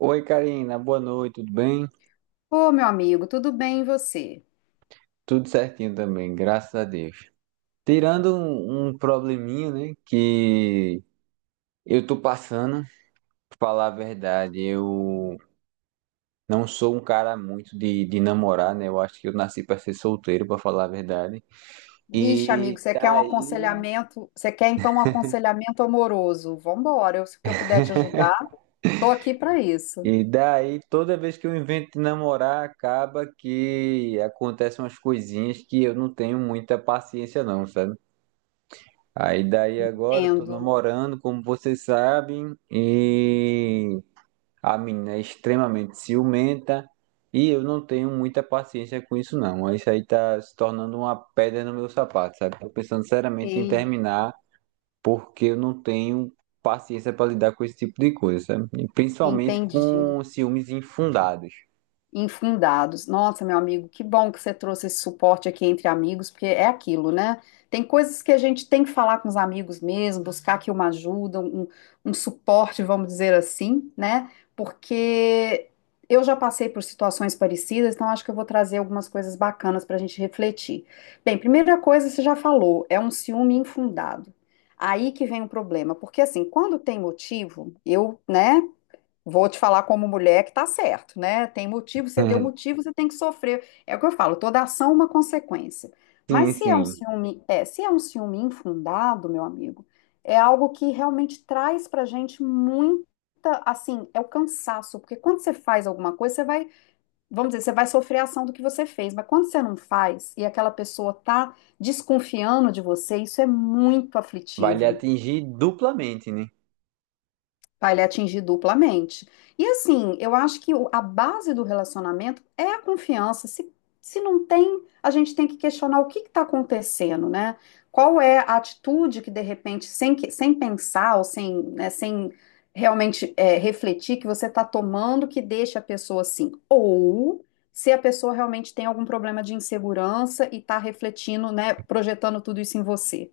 Oi, Karina, boa noite, tudo bem? Ô, meu amigo, tudo bem e você? Tudo certinho também, graças a Deus. Tirando um probleminha, né, que eu tô passando, pra falar a verdade, eu não sou um cara muito de namorar, né? Eu acho que eu nasci pra ser solteiro, pra falar a verdade. Vixe, amigo, E você quer um daí, aconselhamento? Você quer então um aconselhamento amoroso? Vambora, eu, se eu puder te ajudar, tô aqui para isso. Toda vez que eu invento de namorar, acaba que acontecem umas coisinhas que eu não tenho muita paciência, não, sabe? Aí daí agora eu tô Entendo. namorando, como vocês sabem, e a menina é extremamente ciumenta e eu não tenho muita paciência com isso não. Isso aí tá se tornando uma pedra no meu sapato, sabe? Tô pensando seriamente em Ei, terminar porque eu não tenho paciência para lidar com esse tipo de coisa, sabe? E principalmente entendi. com ciúmes infundados. Infundados. Nossa, meu amigo, que bom que você trouxe esse suporte aqui entre amigos, porque é aquilo, né? Tem coisas que a gente tem que falar com os amigos mesmo, buscar aqui uma ajuda, um suporte, vamos dizer assim, né? Porque eu já passei por situações parecidas, então acho que eu vou trazer algumas coisas bacanas para a gente refletir. Bem, primeira coisa, você já falou, é um ciúme infundado. Aí que vem o problema, porque assim, quando tem motivo, eu, né? Vou te falar como mulher que tá certo, né? Tem motivo, você deu motivo, você tem que sofrer. É o que eu falo, toda ação é uma consequência. Mas Sim, se é um sim. ciúme, se é um ciúme infundado, meu amigo, é algo que realmente traz pra gente muita, assim, é o cansaço, porque quando você faz alguma coisa, você vai, vamos dizer, você vai sofrer a ação do que você fez, mas quando você não faz e aquela pessoa tá desconfiando de você, isso é muito Vai lhe aflitivo. atingir duplamente, né? Para ele atingir duplamente. E assim, eu acho que a base do relacionamento é a confiança. Se não tem, a gente tem que questionar o que está acontecendo, né? Qual é a atitude que, de repente, sem pensar ou sem, né, sem realmente refletir, que você está tomando que deixa a pessoa assim? Ou se a pessoa realmente tem algum problema de insegurança e está refletindo, né, projetando tudo isso em você.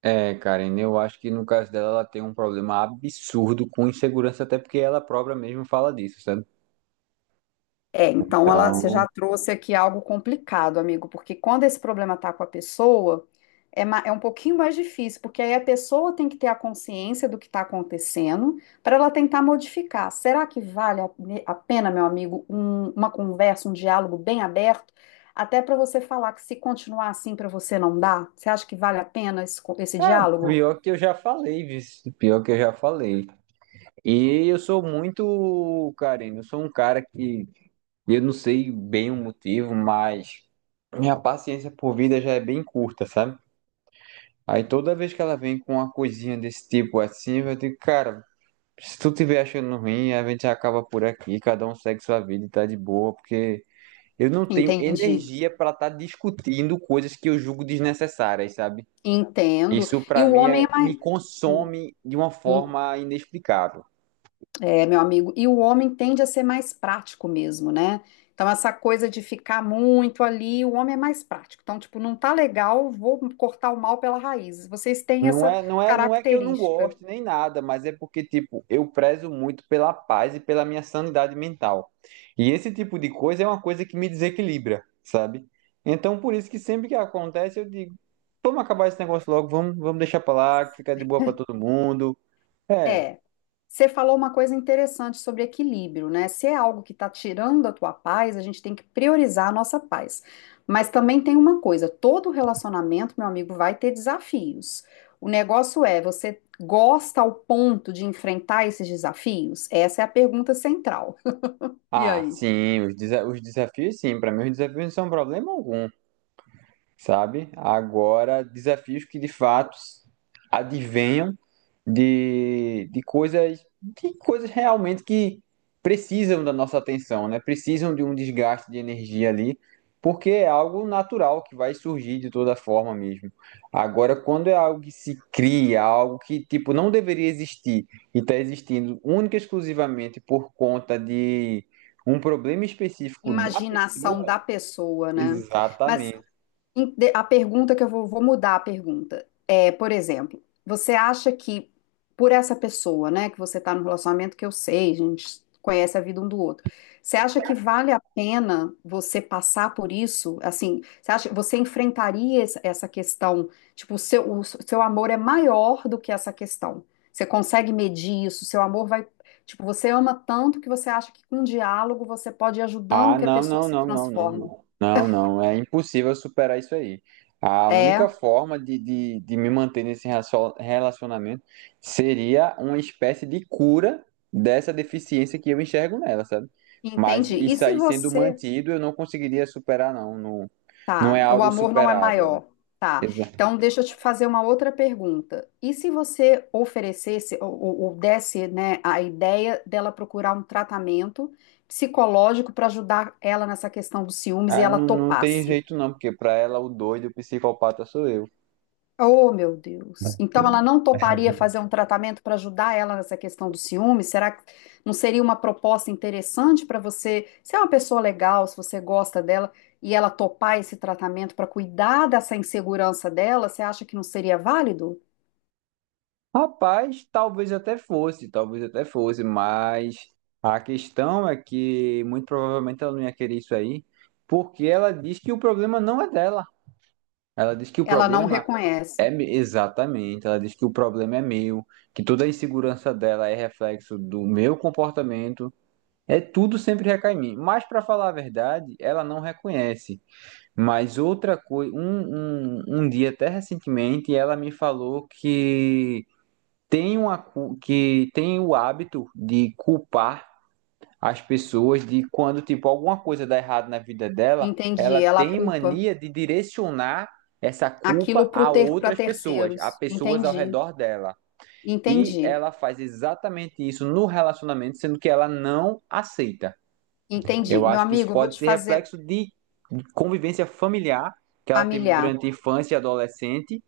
É, Karen, eu acho que no caso dela ela tem um problema absurdo com insegurança, até porque ela própria mesmo fala disso, sabe? É, então ela, você Então, já trouxe aqui algo complicado, amigo, porque quando esse problema tá com a pessoa, é um pouquinho mais difícil, porque aí a pessoa tem que ter a consciência do que está acontecendo para ela tentar modificar. Será que vale a pena, meu amigo, uma conversa, um diálogo bem aberto, até para você falar que se continuar assim para você não dá? Você acha que vale a pena esse é, diálogo? pior que eu já falei, viu? Pior que eu já falei. E eu sou muito, Karen, eu sou um cara que eu não sei bem o motivo, mas minha paciência por vida já é bem curta, sabe? Aí toda vez que ela vem com uma coisinha desse tipo assim, eu digo, cara, se tu tiver achando ruim, a gente acaba por aqui, cada um segue sua vida e tá de boa, porque eu não tenho Entendi, energia para estar discutindo coisas que eu julgo desnecessárias, sabe? entendo. Isso E para o mim homem é, é me mais. consome de uma é, forma inexplicável. É, meu amigo, e o homem tende a ser mais prático mesmo, né? Então, essa coisa de ficar muito ali, o homem é mais prático. Então, tipo, não tá legal, vou cortar o mal pela raiz. Vocês têm Não essa é, não é, não é que eu não característica. goste nem nada, mas é porque tipo, eu prezo muito pela paz e pela minha sanidade mental. E esse tipo de coisa é uma coisa que me desequilibra, sabe? Então por isso que sempre que acontece eu digo, vamos acabar esse negócio logo, vamos, deixar pra lá, que fica de boa para todo mundo. É, É, você falou uma coisa interessante sobre equilíbrio, né? Se é algo que está tirando a tua paz, a gente tem que priorizar a nossa paz. Mas também tem uma coisa, todo relacionamento, meu amigo, vai ter desafios. O negócio é, você gosta ao ponto de enfrentar esses desafios? Essa é a pergunta central. E ah, aí? sim, os desafios, sim. Para mim, os desafios não são problema algum, sabe? Agora, desafios que de fato advenham de coisas, de coisas realmente que precisam da nossa atenção, né? Precisam de um desgaste de energia ali, porque é algo natural que vai surgir de toda forma mesmo. Agora, quando é algo que se cria, algo que tipo não deveria existir e está existindo única e exclusivamente por conta de um problema específico da Imaginação da pessoa, pessoa, né? Mas exatamente. A pergunta que vou mudar a pergunta é, por exemplo, você acha que por essa pessoa, né, que você está no relacionamento que eu sei, a gente conhece a vida um do outro, você acha que vale a pena você passar por isso? Assim, você acha, você enfrentaria essa questão? Tipo, o seu amor é maior do que essa questão. Você consegue medir isso? Seu amor vai, tipo, você ama tanto que você acha que com diálogo você pode ir ajudando Ah, que a não, pessoa não, se não, não, não, transforme. não. Não, não, é impossível superar isso aí. A única É. forma de me manter nesse relacionamento seria uma espécie de cura dessa deficiência que eu enxergo nela, sabe? Mas Entendi. E isso se aí sendo você mantido, eu não conseguiria superar, não. Não, não tá, é o algo amor não é superável. maior, tá? Exato. Então deixa eu te fazer uma outra pergunta. E se você oferecesse ou desse, né, a ideia dela procurar um tratamento psicológico para ajudar ela nessa questão dos ciúmes e Ah, ela não, não tem topasse? jeito, não, porque para ela o doido, o psicopata sou eu. Oh, meu Deus. Então ela não toparia fazer um tratamento para ajudar ela nessa questão do ciúme? Será que não seria uma proposta interessante para você, se é uma pessoa legal, se você gosta dela, e ela topar esse tratamento para cuidar dessa insegurança dela, você acha que não seria válido? Rapaz, talvez até fosse, mas a questão é que muito provavelmente ela não ia querer isso aí, porque ela diz que o problema não é dela. Ela diz que o Ela não problema é reconhece. Exatamente, ela diz que o problema é meu, que toda a insegurança dela é reflexo do meu comportamento, é tudo sempre recai em mim. Mas para falar a verdade, ela não reconhece. Mas outra coisa, um dia até recentemente, ela me falou que tem uma, que tem o hábito de culpar as pessoas de quando, tipo, alguma coisa dá errado na vida dela, Entendi. ela Ela tem culpa mania de direcionar essa aquilo culpa a para outras pessoas, a terceiros. pessoas ao redor dela. E Entendi. ela faz exatamente isso no relacionamento, sendo que ela não aceita. Entendi. Eu Meu acho que isso amigo, eu vou pode te ser fazer reflexo de convivência familiar que ela teve familiar durante a infância e adolescente,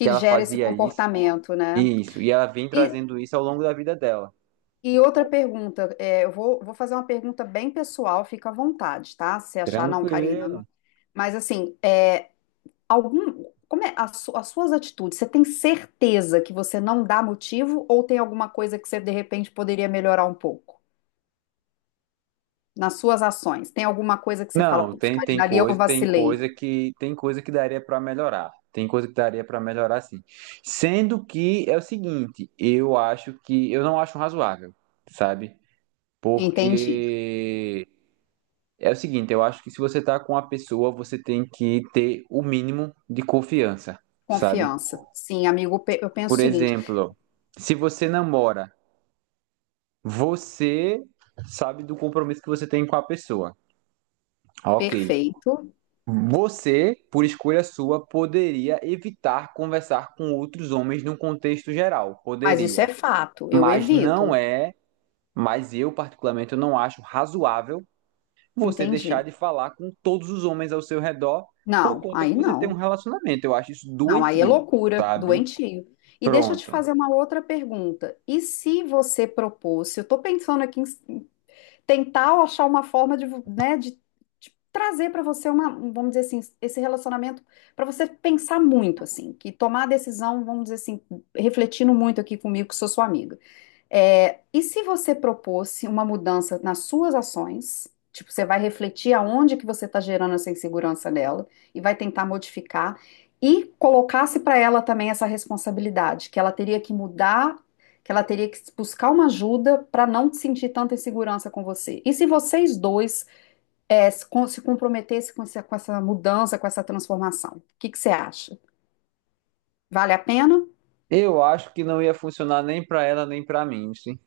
que ela gera esse fazia isso, comportamento, né? isso, e ela vem E trazendo isso ao longo da vida dela. E outra pergunta, é, vou fazer uma pergunta bem pessoal, fica à vontade, tá? Se achar, não, Karina. Não- Tranquilo. Mas assim, é, algum, como é as suas atitudes? Você tem certeza que você não dá motivo ou tem alguma coisa que você de repente poderia melhorar um pouco nas suas ações? Tem alguma coisa que você fala, Não, putz, tem, tem Karina, ali eu coisa, vacilei. Tem coisa que daria para melhorar. Tem coisa que daria para melhorar, sim. Sendo que é o seguinte, eu acho que eu não acho razoável, sabe? Entendi. Porque é o seguinte, eu acho que se você tá com uma pessoa, você tem que ter o mínimo de confiança, sabe? Confiança. Sim, amigo, pe- eu penso o Por seguinte, exemplo, se você namora, você sabe do compromisso que você tem com a pessoa. Ok. perfeito, Você, por escolha sua, poderia evitar conversar com outros homens num contexto geral. mas isso é Poderia. fato, eu Mas não evito. é, mas eu particularmente eu não acho razoável você deixar Entendi. de falar com todos os homens ao seu redor por Não, conta aí que você tem um não. relacionamento. Eu acho isso Não, aí é doentio, loucura, sabe? doentio. E deixa eu te Pronto. fazer uma outra pergunta. E se você propôs, se eu estou pensando aqui em tentar achar uma forma de trazer para você vamos dizer assim, esse relacionamento para você pensar muito assim, que tomar a decisão, vamos dizer assim, refletindo muito aqui comigo, que sou sua amiga. É, e se você propôsse uma mudança nas suas ações, tipo, você vai refletir aonde que você está gerando essa insegurança nela e vai tentar modificar e colocasse para ela também essa responsabilidade, que ela teria que mudar, que ela teria que buscar uma ajuda para não sentir tanta insegurança com você. E se vocês dois se comprometessem com essa mudança, com essa transformação, o que que você acha? Vale a pena? Eu acho que não ia funcionar nem pra ela nem pra mim, sim.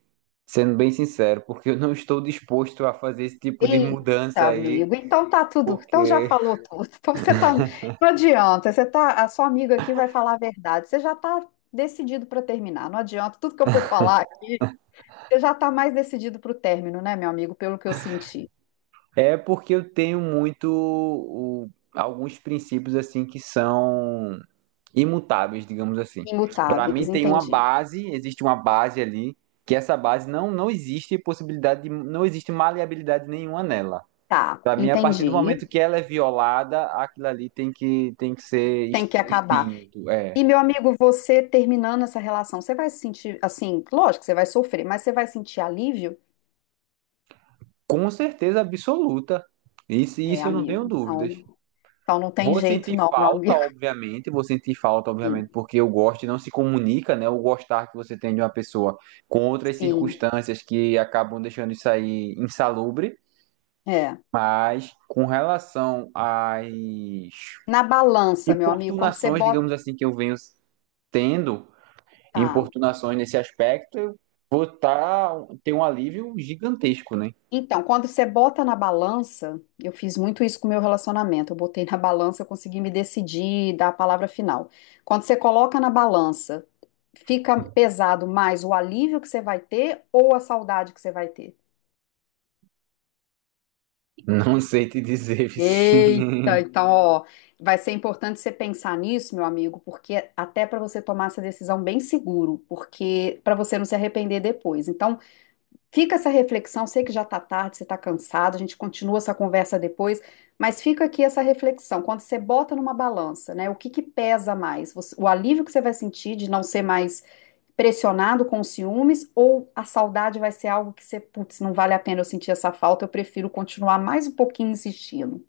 Sendo bem sincero, porque eu não estou disposto a fazer esse tipo de Eita, mudança aí, amigo. Então tá tudo. Então já porque falou tudo. Então você tá. Não adianta. Você tá. A sua amiga aqui vai falar a verdade. Você já tá decidido para terminar. Não adianta. Tudo que eu for falar aqui, você já tá mais decidido para o término, né, meu amigo? Pelo que eu senti. é porque eu tenho muito alguns princípios assim que são imutáveis, digamos assim. Para mim Imutáveis, tem uma entendi. base, existe uma base ali, que essa base não existe possibilidade de, não existe maleabilidade nenhuma nela. Tá, Para mim, a partir do entendi. momento que ela é violada, aquilo ali tem que ser Tem que acabar. extinto, é, E, meu amigo, você terminando essa relação, você vai se sentir assim, lógico que você vai sofrer, mas você vai sentir alívio? com certeza absoluta. É, Isso eu não tenho amigo. dúvidas. Então, então não tem Vou jeito, sentir não, meu falta, amigo. obviamente, vou sentir falta, Sim, obviamente, porque o gosto não se comunica, né? O gostar que você tem de uma pessoa com outras sim. circunstâncias que acabam deixando isso aí insalubre, É. mas com relação às Na balança, meu amigo, quando você importunações, bota. digamos assim, que eu venho tendo, importunações nesse aspecto, eu vou tá, ter um alívio gigantesco, né? Então, quando você bota na balança, eu fiz muito isso com o meu relacionamento. Eu botei na balança, eu consegui me decidir, dar a palavra final. Quando você coloca na balança, fica pesado mais o alívio que você vai ter ou a saudade que você vai ter? Não sei te dizer, Vici. Eita, então, ó, vai ser importante você pensar nisso, meu amigo, porque até para você tomar essa decisão bem seguro, porque para você não se arrepender depois. Então, fica essa reflexão, sei que já está tarde, você está cansado, a gente continua essa conversa depois, mas fica aqui essa reflexão. Quando você bota numa balança, né, o que que pesa mais? Você- o alívio que você vai sentir de não ser mais pressionado com os ciúmes ou a saudade vai ser algo que você, putz, não vale a pena eu sentir essa falta, eu prefiro continuar mais um pouquinho insistindo.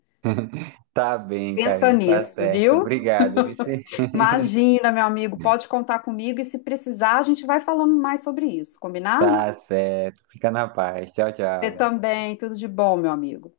Tá bem, Pensa Karina, tá nisso, certo. viu? Obrigado, Vici. Imagina, meu amigo, pode contar comigo e se precisar, a gente vai falando mais sobre isso, combinado? Tá certo. Fica na paz. Tchau, Você tchau. também, tudo de bom, meu amigo.